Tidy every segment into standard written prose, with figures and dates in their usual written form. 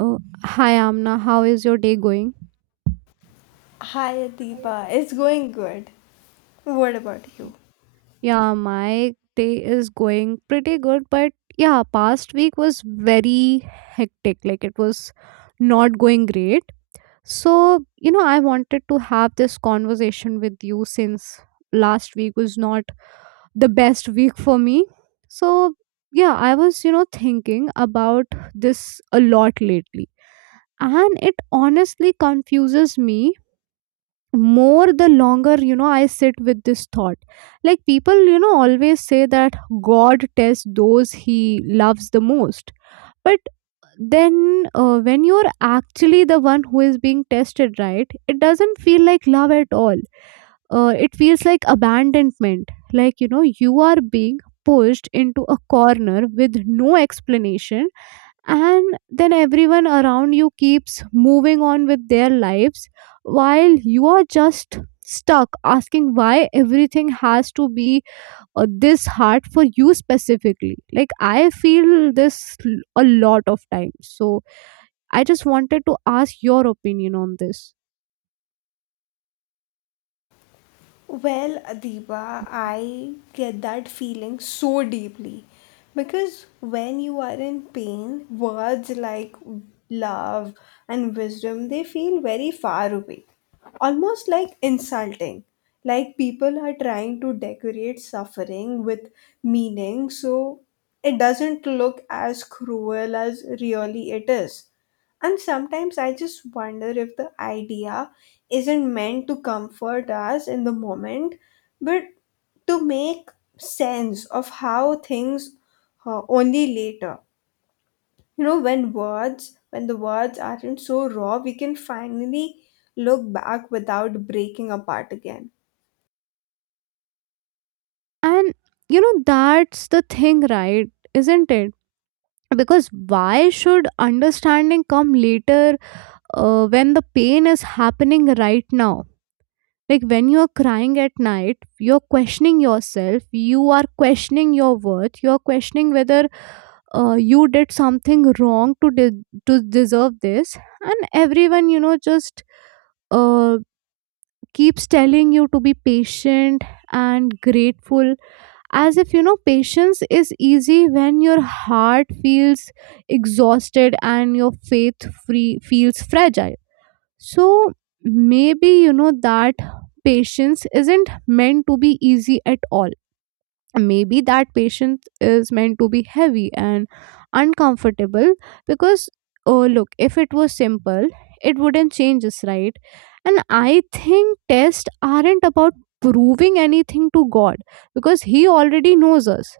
Oh, hi Amna, how is your day going? Hi Adiba, it's going good. What about you? Yeah, my day is going pretty good, but yeah, past week was very hectic. Like it was not going great. So, you know, I wanted to have this conversation with you since last week was not the best week for me. So, yeah, I was, thinking about this a lot lately. And it honestly confuses me more the longer I sit with this thought. Like, people, always say that god tests those he loves the most, but then when you're actually the one who is being tested, right, it doesn't feel like love at all. It feels like abandonment, like, you know, you are being pushed into a corner with no explanation, and then everyone around you keeps moving on with their lives while you are just stuck asking why everything has to be this hard for you specifically. Like, I feel this a lot of times. So I just wanted to ask your opinion on this. Well, Adiba, I get that feeling so deeply because when you are in pain, words like love and wisdom they feel very far away, almost like insulting. Like people are trying to decorate suffering with meaning so it doesn't look as cruel as really it is. And sometimes I just wonder if the idea isn't meant to comfort us in the moment, but to make sense of how things only later. You know, when the words aren't so raw, we can finally look back without breaking apart again. And, you know, that's the thing, right? Isn't it? Because why should understanding come later when the pain is happening right now? Like, when you're crying at night, you're questioning yourself, you are questioning your worth, you're questioning whether you did something wrong to deserve this. And everyone, you know, just uh, keeps telling you to be patient and grateful, as if, you know, patience is easy when your heart feels exhausted and your faith free feels fragile. So maybe, you know, that patience isn't meant to be easy at all. Maybe that patience is meant to be heavy and uncomfortable, because oh look, if it was simple, it wouldn't change us, right? And I think tests aren't about proving anything to God, because He already knows us,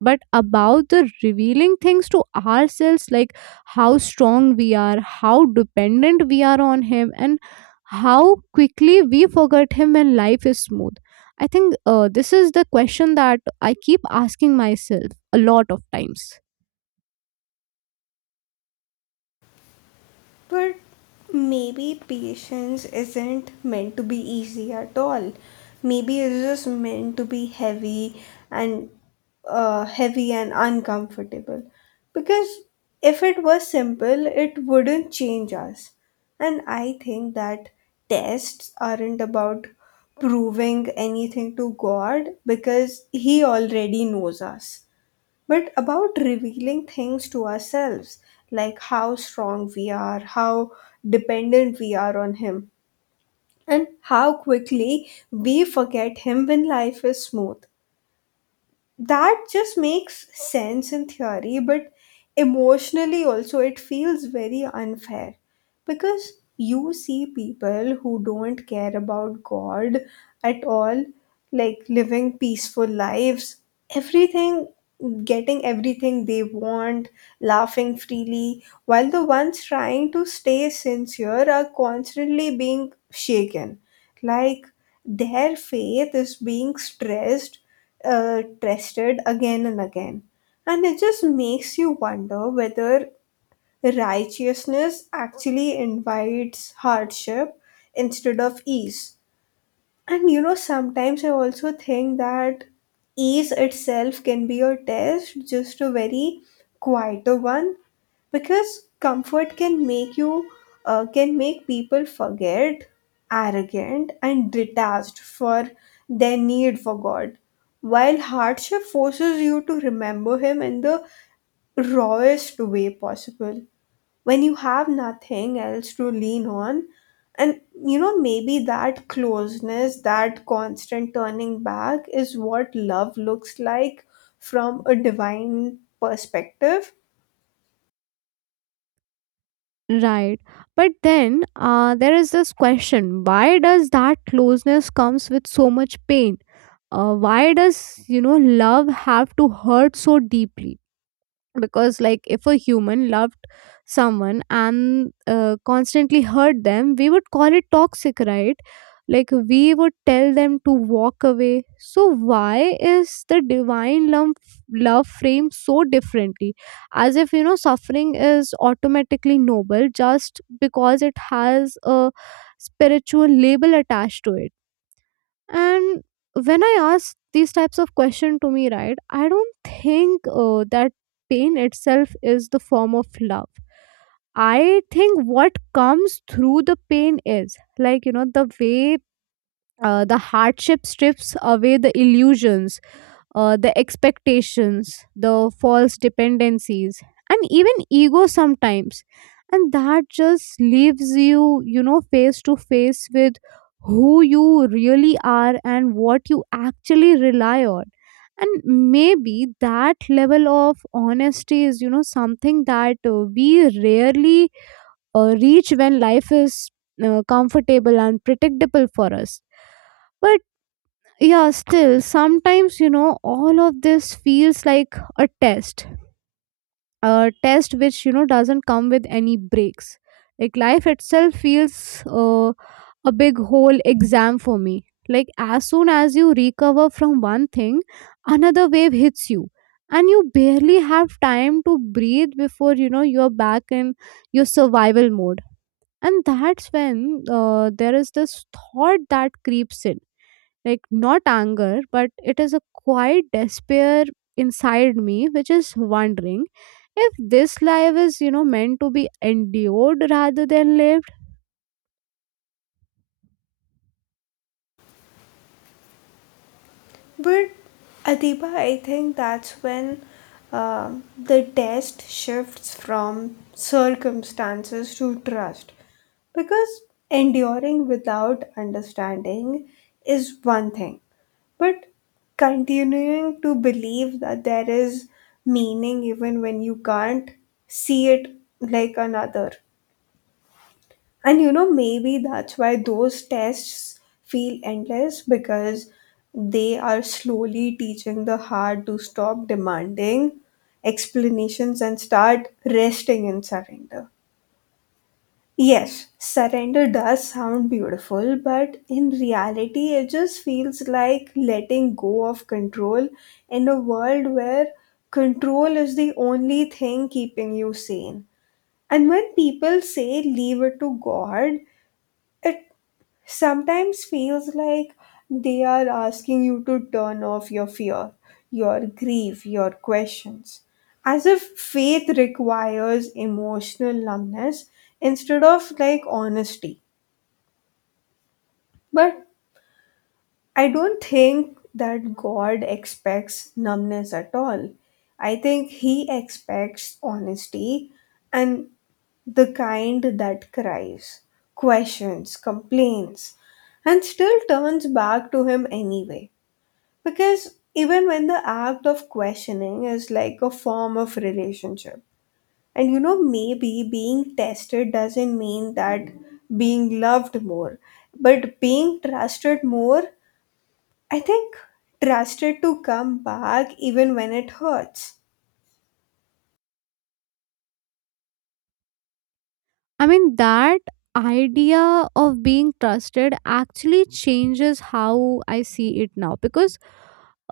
but about the revealing things to ourselves, like how strong we are, how dependent we are on him, and how quickly we forget him when life is smooth. I think this is the question that I keep asking myself a lot of times. But maybe patience isn't meant to be easy at all. Maybe it's just meant to be heavy and heavy and uncomfortable. Because if it was simple, it wouldn't change us. And I think that tests aren't about proving anything to God because He already knows us but about revealing things to ourselves, like how strong we are, how dependent we are on Him, and how quickly we forget Him when life is smooth. That just makes sense in theory, but emotionally also it feels very unfair because you see people who don't care about God at all, like living peaceful lives, everything, getting everything they want, laughing freely, while the ones trying to stay sincere are constantly being shaken. Like, their faith is being stressed, tested again and again. And it just makes you wonder whether righteousness actually invites hardship instead of ease. And you know, sometimes I also think that ease itself can be a test, just a very quieter one because comfort can make people forget arrogant and detached for their need for god, while hardship forces you to remember him in the rawest way possible when you have nothing else to lean on. And you know, maybe that closeness, that constant turning back is what love looks like from a divine perspective. Right. But then there is this question, why does that closeness comes with so much pain? Why does, you know, love have to hurt so deeply? Because, like, if a human loved someone and constantly hurt them, we would call it toxic, right? Like, we would tell them to walk away. So why is the divine love frame so differently, as if, you know, suffering is automatically noble just because it has a spiritual label attached to it? And when I ask these types of question to me, right, I don't think that pain itself is the form of love. I think what comes through the pain is, like, you know, the way the hardship strips away the illusions, the expectations, the false dependencies, and even ego sometimes. And that just leaves you, you know, face to face with who you really are and what you actually rely on. And maybe that level of honesty is, you know, something that we rarely reach when life is comfortable and predictable for us. But yeah, still, sometimes, you know, all of this feels like a test, a test which, you know, doesn't come with any breaks. Like life itself feels a big whole exam for me. Like as soon as you recover from one thing, another wave hits you, and you barely have time to breathe before, you know, you're back in your survival mode. And that's when there is this thought that creeps in, like not anger, but it is a quiet despair inside me, which is wondering if this life is, you know, meant to be endured rather than lived. But Adiba, I think that's when um the test shifts from circumstances to trust. Because enduring without understanding is one thing, but continuing to believe that there is meaning even when you can't see it, like another. And you know, maybe that's why those tests feel endless because they are slowly teaching the heart to stop demanding explanations and start resting in surrender. Yes, surrender does sound beautiful, but in reality, it just feels like letting go of control in a world where control is the only thing keeping you sane. And when people say leave it to God, it sometimes feels like they are asking you to turn off your fear, your grief, your questions, as if faith requires emotional numbness instead of like honesty. But I don't think that God expects numbness at all. I think He expects honesty, and the kind that cries, questions, complains, and still turns back to Him anyway. Because even when the act of questioning is like a form of relationship, and you know, maybe being tested doesn't mean that being loved more, but being trusted more. I think trusted to come back even when it hurts. I mean, that idea of being trusted actually changes how I see it now, because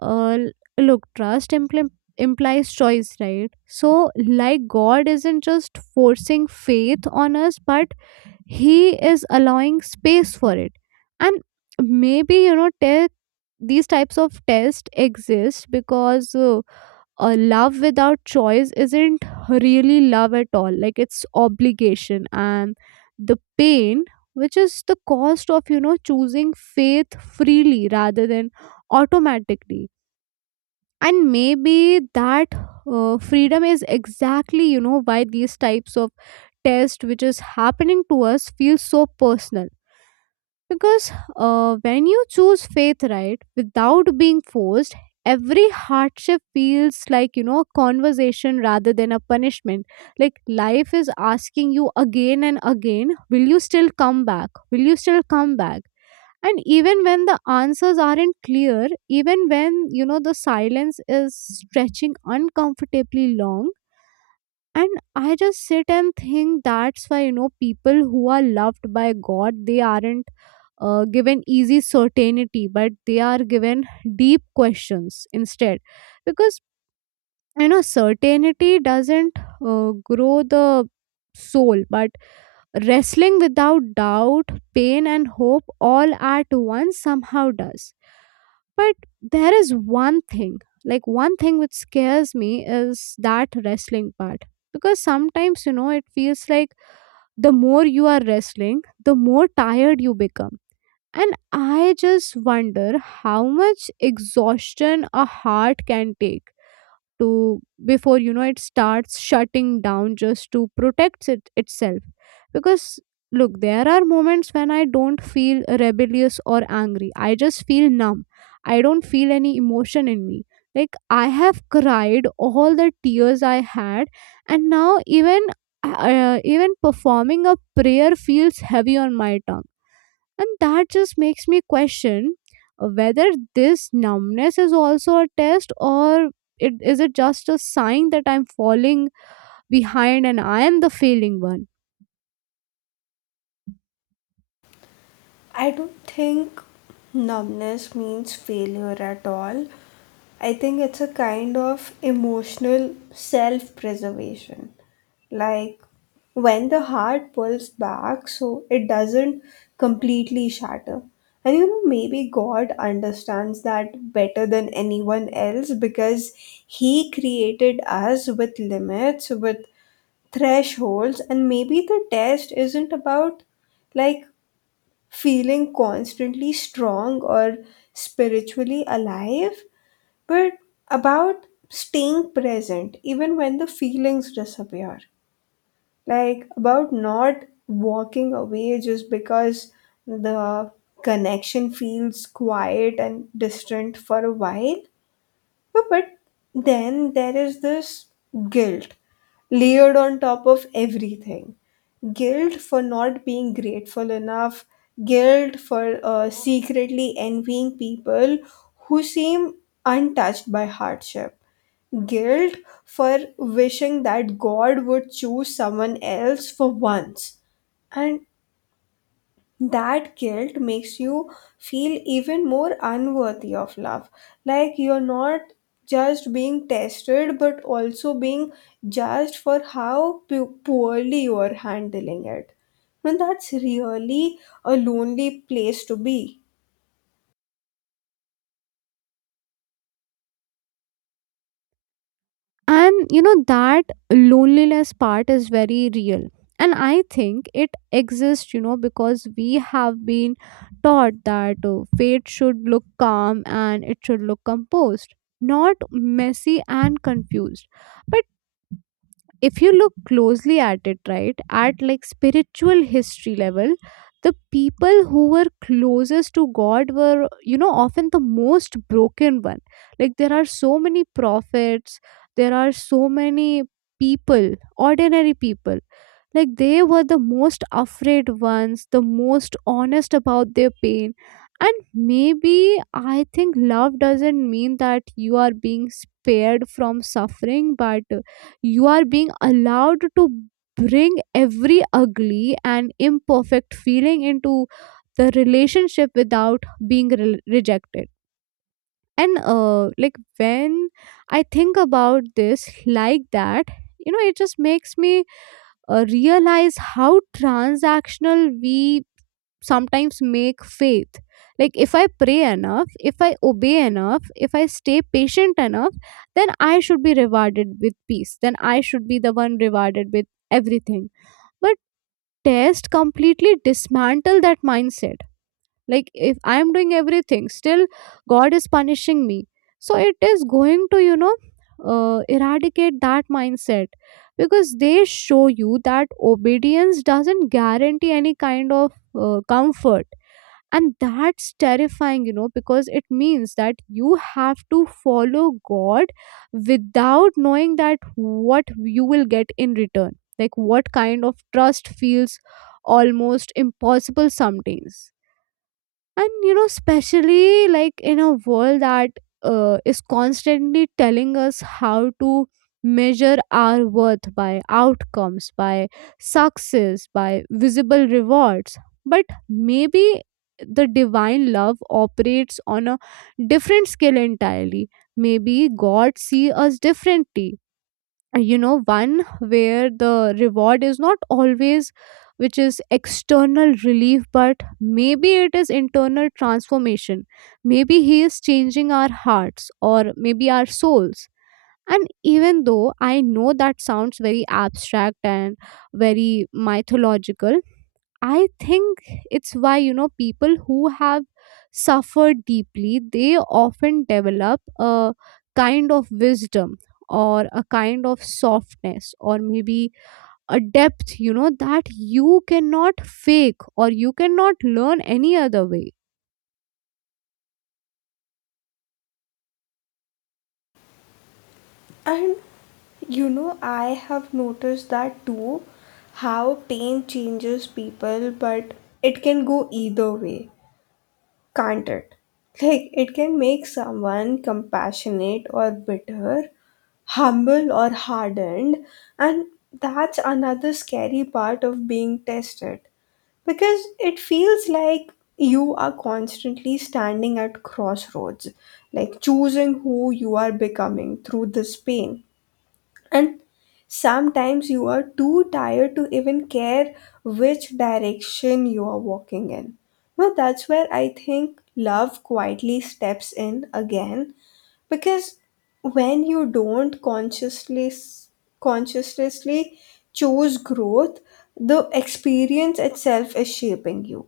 uh, l- look, implies choice, right? So, like, god isn't just forcing faith on us, but he is allowing space for it. And maybe, you know, these types of tests exist because a love without choice isn't really love at all. Like, it's obligation, and the pain, which is the cost of, you know, choosing faith freely rather than automatically. And maybe that freedom is exactly, you know, why these types of test which is happening to us feels so personal. Because when you choose faith, right, without being forced, every hardship feels like, you know, a conversation rather than a punishment. Like life is asking you again and again, will you still come back, will you still come back? And even when the answers aren't clear, even when, you know, the silence is stretching uncomfortably long. And I just sit and think, that's why, you know, people who are loved by god, they aren't given easy certainty, but they are given deep questions instead. Because I know certainty doesn't grow the soul, but wrestling without doubt, pain, and hope all at once somehow does. But there is one thing, like one thing which scares me is that wrestling part. Because sometimes, you know, it feels like the more you are wrestling, the more tired you become. And I just wonder how much exhaustion a heart can take to before, you know, it starts shutting down just to protect it itself. Because look, there are moments when I don't feel rebellious or angry, I just feel numb. I don't feel any emotion in me. Like, I have cried all the tears I had, and now even even performing a prayer feels heavy on my tongue. And that just makes me question whether this numbness is also a test, or it, is it just a sign that I'm falling behind and I am the failing one? I don't think numbness means failure at all. I think it's a kind of emotional self preservation. Like when the heart pulls back, so it doesn't completely shatter. And you know, maybe God understands that better than anyone else because He created us with limits, with thresholds, and maybe the test isn't about like feeling constantly strong or spiritually alive, but about staying present even when the feelings disappear. Like about not walking away just because the connection feels quiet and distant for a while. But then there is this guilt layered on top of everything. Guilt for not being grateful enough, guilt for secretly envying people who seem untouched by hardship, guilt for wishing that God would choose someone else for once. And that guilt makes you feel even more unworthy of love, like you're not just being tested but also being judged for how poorly you are handling it, and that's really a lonely place to be. And, you know, that loneliness part is very real. And I think it exists, you know, because we have been taught that fate should look calm and it should look composed, not messy and confused. If you look closely at it, right, at like spiritual history level, the people who were closest to god were, you know, often the most broken one. Like there are so many prophets, there are so many people, ordinary people, like they were the most afraid ones, the most honest about their pain. And maybe, I think, love doesn't mean that you are being spared from suffering, but you are being allowed to bring every ugly and imperfect feeling into the relationship without being rejected. And like, when I think about this like that, you know, it just makes me realize how transactional we sometimes make faith. Like, if I pray enough, if I obey enough, if I stay patient enough, then I should be rewarded with peace, then I should be the one rewarded with everything. But test completely dismantle that mindset. Like, if I am doing everything, still god is punishing me. So it is going to, you know, eradicate that mindset, because they show you that obedience doesn't guarantee any kind of comfort. And that's terrifying, you know, because it means that you have to follow god without knowing that what you will get in return. Like what kind of trust feels almost impossible some days. And, you know, especially like in a world that is constantly telling us how to measure our worth by outcomes, by success, by visible rewards. But maybe the divine love operates on a different scale entirely. Maybe god see us differently, you know, one where the reward is not always, which is external relief, but maybe it is internal transformation. Maybe he is changing our hearts or maybe our souls. And even though I know that sounds very abstract and very mythological, I think it's why, you know, people who have suffered deeply, they often develop a kind of wisdom, or a kind of softness, or maybe a depth, you know, that you cannot fake or you cannot learn any other way. And you know, I have noticed that too, how pain changes people, but it can go either way, can't it? Like, it can make someone compassionate or bitter, humble or hardened, and that's another scary part of being tested, because it feels like you are constantly standing at crossroads, like choosing who you are becoming through this pain. And sometimes you are too tired to even care which direction you are walking in. Now that's where I think love quietly steps in again. Because when you don't consciously choose growth, the experience itself is shaping you,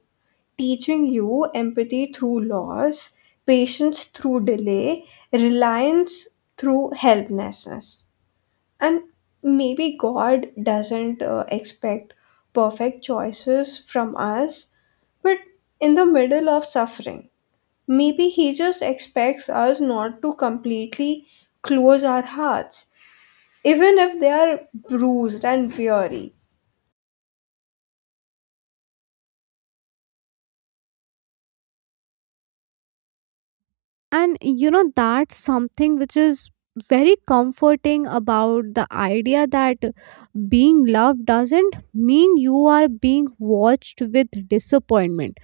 teaching you empathy through loss, patience through delay, reliance through helplessness. And maybe God doesn't expect perfect choices from us, but in the middle of suffering, maybe He just expects us not to completely close our hearts, even if they are bruised and weary. And, you know, that's something which is very comforting about the idea that being loved doesn't mean you are being watched with disappointment,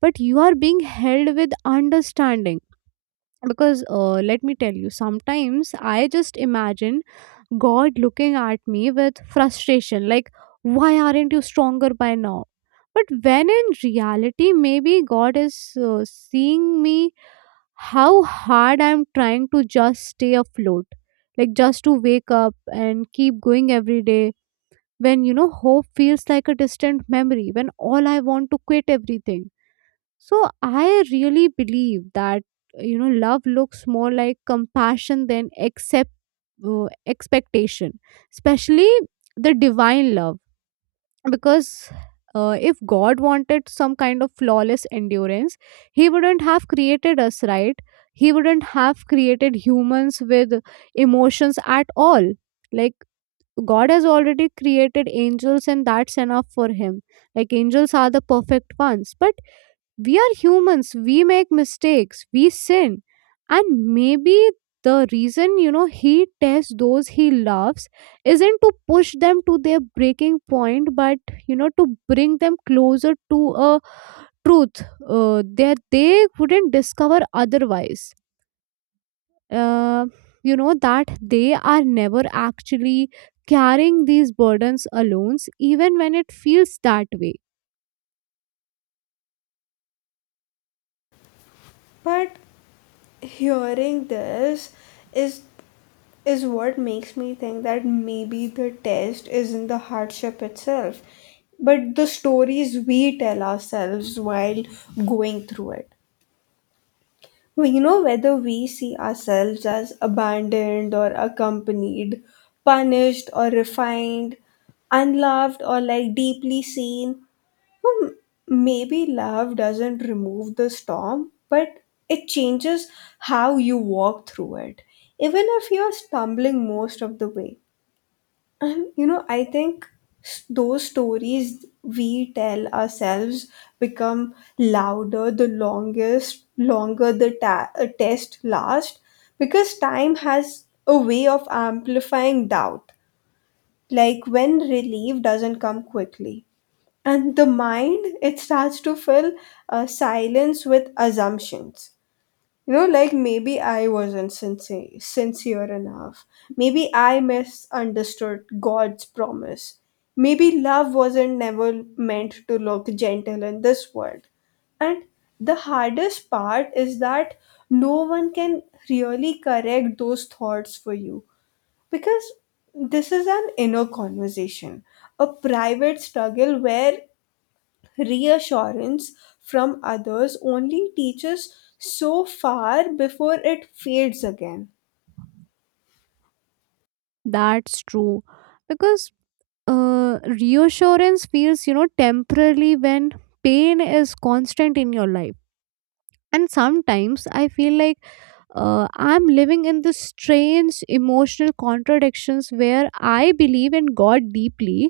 but you are being held with understanding. Because let me tell you, sometimes I just imagine god looking at me with frustration, like why aren't you stronger by now? But when in reality, maybe god is seeing me how hard I'm trying to just stay afloat, like just to wake up and keep going every day when, you know, hope feels like a distant memory, when all I want to quit everything. So I really believe that, you know, love looks more like compassion than accept expectation, especially the divine love, because. If God wanted some kind of flawless endurance, He wouldn't have created us, right? He wouldn't have created humans with emotions at all. Like, God has already created angels, and that's enough for Him. Like, angels are the perfect ones. But we are humans, we make mistakes, we sin. And maybe the reason, you know, he tests those he loves isn't to push them to their breaking point, but, you know, to bring them closer to a truth, that they wouldn't discover otherwise. Uh, you know, that they are never actually carrying these burdens alone, even when it feels that way. But hearing this is is what makes me think that maybe the test isn't the hardship itself, but the stories we tell ourselves while going through it. Well, you know, whether we see ourselves as abandoned or accompanied, punished or refined, unloved or like deeply seen, hmm, maybe love doesn't remove the storm, but it changes how you walk through it, even if you're stumbling most of the way. And you know, I think those stories we tell ourselves become louder the longer the test lasts, because time has a way of amplifying doubt, like when relief doesn't come quickly. And the mind, it starts to fill silence with assumptions, you know, like maybe I wasn't sincere enough, maybe I misunderstood god's promise, maybe love wasn't never meant to look gentle in this world. And the hardest part is that no one can really correct those thoughts for you, because this is an inner conversation, a private struggle where reassurance from others only teaches so far before it fades again. That's true. Because reassurance feels, you know, temporarily when pain is constant in your life, and sometimes I feel like, I'm living in this strange emotional contradictions where I believe in god deeply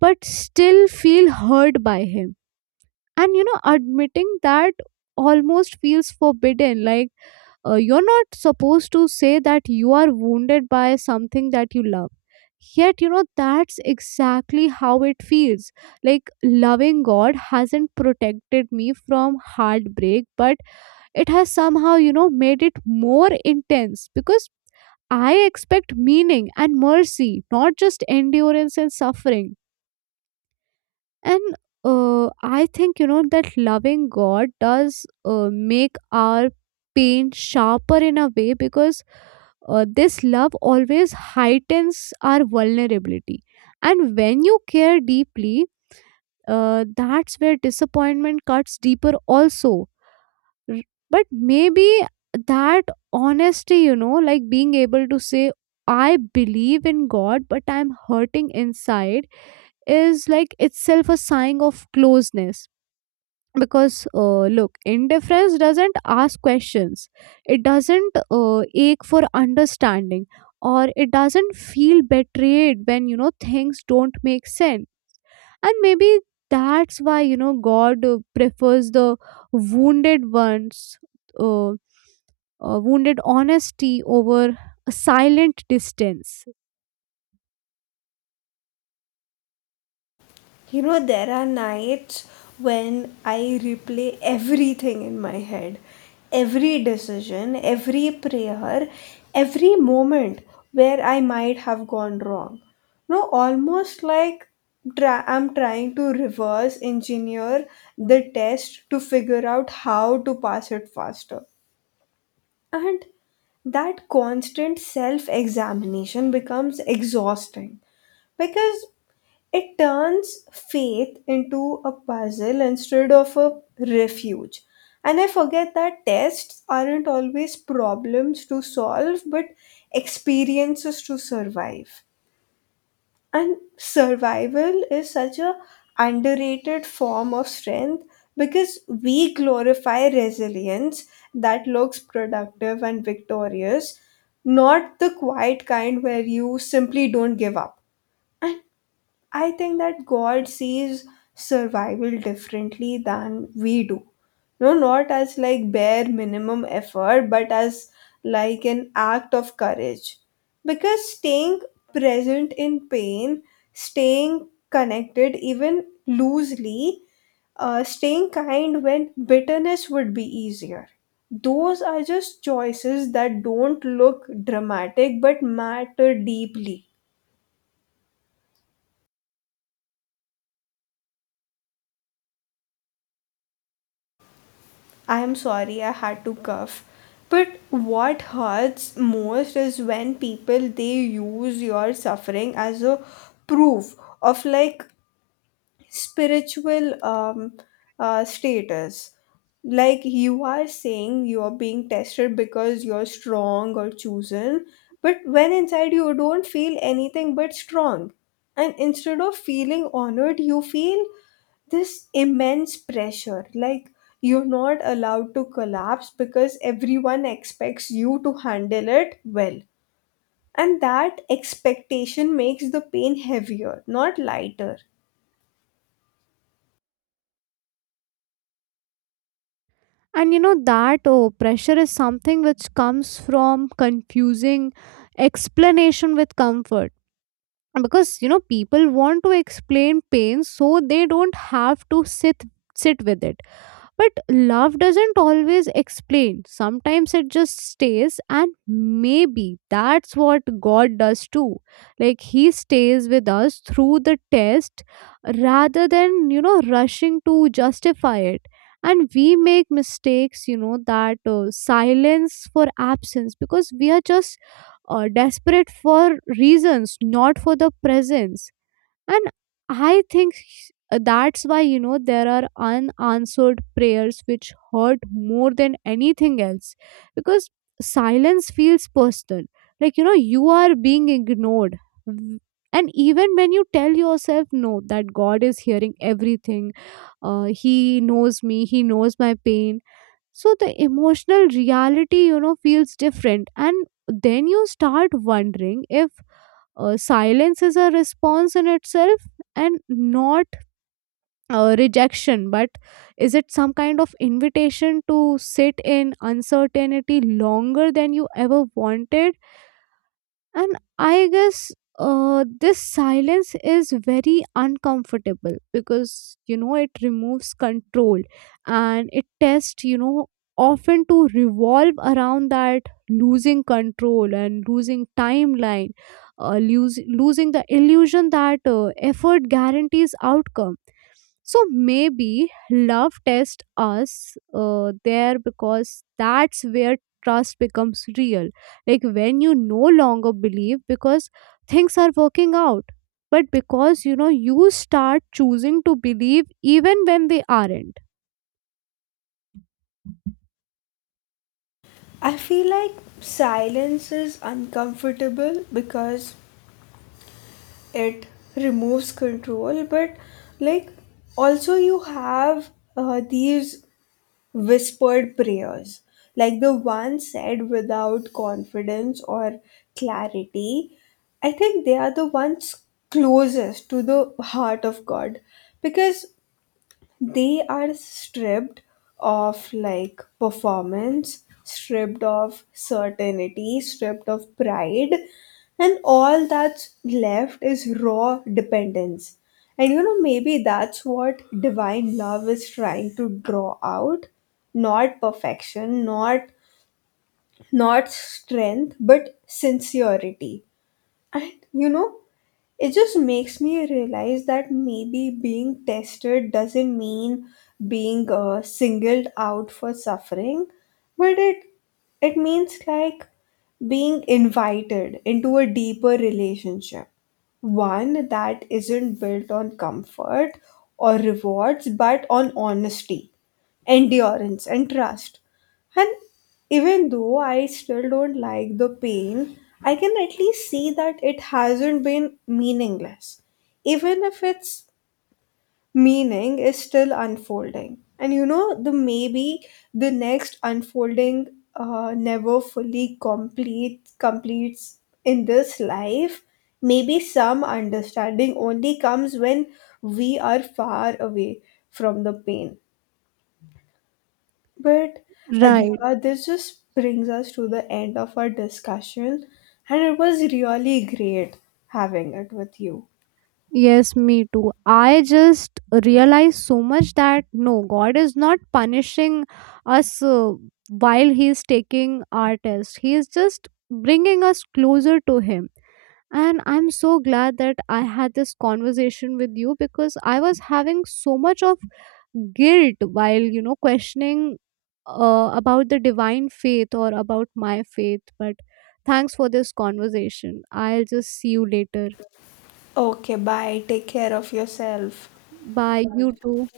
but still feel hurt by him. And you know, admitting that almost feels forbidden, like, you're not supposed to say that you are wounded by something that you love. Yet, you know, that's exactly how it feels. Like, loving God hasn't protected me from heartbreak, but it has somehow, you know, made it more intense, because I expect meaning and mercy, not just endurance and suffering. And I think, you know, that loving god does make our pain sharper in a way, because this love always heightens our vulnerability. And when you care deeply, that's where disappointment cuts deeper also. R- but maybe that honesty, you know, like being able to say I believe in god but I'm hurting inside, is like itself a sign of closeness, because look, indifference doesn't ask questions, it doesn't ache for understanding, or it doesn't feel betrayed when, you know, things don't make sense. And maybe that's why, you know, god prefers the wounded ones, wounded honesty over a silent distance. You know, there are nights when I replay everything in my head, every decision, every prayer, every moment where I might have gone wrong. You know, almost like I'm trying to reverse engineer the test to figure out how to pass it faster. And that constant self examination becomes exhausting because it turns faith into a puzzle instead of a refuge. And I forget that tests aren't always problems to solve but experiences to survive. And survival is such a underrated form of strength because we glorify resilience that looks productive and victorious, not the quiet kind where you simply don't give up. And I think that God sees survival differently than we do. No, not as like bare minimum effort, but as like an act of courage. Because staying present in pain, staying connected even loosely, staying kind when bitterness would be easier. Those are just choices that don't look dramatic but matter deeply. I'm sorry I had to cough. But what hurts most is when people they use your suffering as a proof of like spiritual status. Like you are saying you are being tested because you're strong or chosen, but when inside you don't feel anything but strong. And instead of feeling honored, you feel this immense pressure, like you're not allowed to collapse because everyone expects you to handle it well, and that expectation makes the pain heavier, not lighter. And you know that oh, pressure is something which comes from confusing explanation with comfort. Because, you know, people want to explain pain so they don't have to sit with it, but love doesn't always explain. Sometimes it just stays, and maybe that's what God does too. Like, He stays with us through the test rather than, you know, rushing to justify it. And we make mistakes, you know, that silence for absence, because we are just desperate for reasons, not for the presence. And I think that's why, you know, there are unanswered prayers which hurt more than anything else, because silence feels personal, like, you know, you are being ignored. Mm, and even when you tell yourself no, that god is hearing everything, he knows me, he knows my pain, so the emotional reality, you know, feels different. And then you start wondering if silence is a response in itself, and not rejection, but is it some kind of invitation to sit in uncertainty longer than you ever wanted. And I guess this silence is very uncomfortable because, you know, it removes control. And it tests, you know, often to revolve around that, losing control and losing timeline, losing the illusion that effort guarantees outcome. So maybe love tests us there, because that's where trust becomes real, like when you no longer believe because things are working out, but because, you know, you start choosing to believe even when they aren't. I feel like silence is uncomfortable because it removes control, but like also you have these whispered prayers, like the ones said without confidence or clarity. I think they are the ones closest to the heart of God because they are stripped of like performance, stripped of certainty, stripped of pride, and all that's left is raw dependence. And you know, maybe that's what divine love is trying to draw out, not perfection, not strength, but sincerity. And you know, it just makes me realize that maybe being tested doesn't mean being singled out for suffering, but it means like being invited into a deeper relationship, one that isn't built on comfort or rewards but on honesty, endurance and trust. And even though I still don't like the pain, I can at least see that it hasn't been meaningless. Even if its meaning is still unfolding. And you know, the maybe the next unfolding never fully complete completes in this life. Maybe some understanding only comes when we are far away from the pain, but Right. Adiba, this just brings us to the end of our discussion, and it was really great having it with you. Yes, me too. I just realized so much that no, God is not punishing us, while He is taking our test. He is just bringing us closer to Him. And I'm so glad that I had this conversation with you, because I was having so much of guilt while, you know, questioning about the divine faith or about my faith. But thanks for this conversation. I'll just see you later. Okay, bye. Take care of yourself. Bye. You too.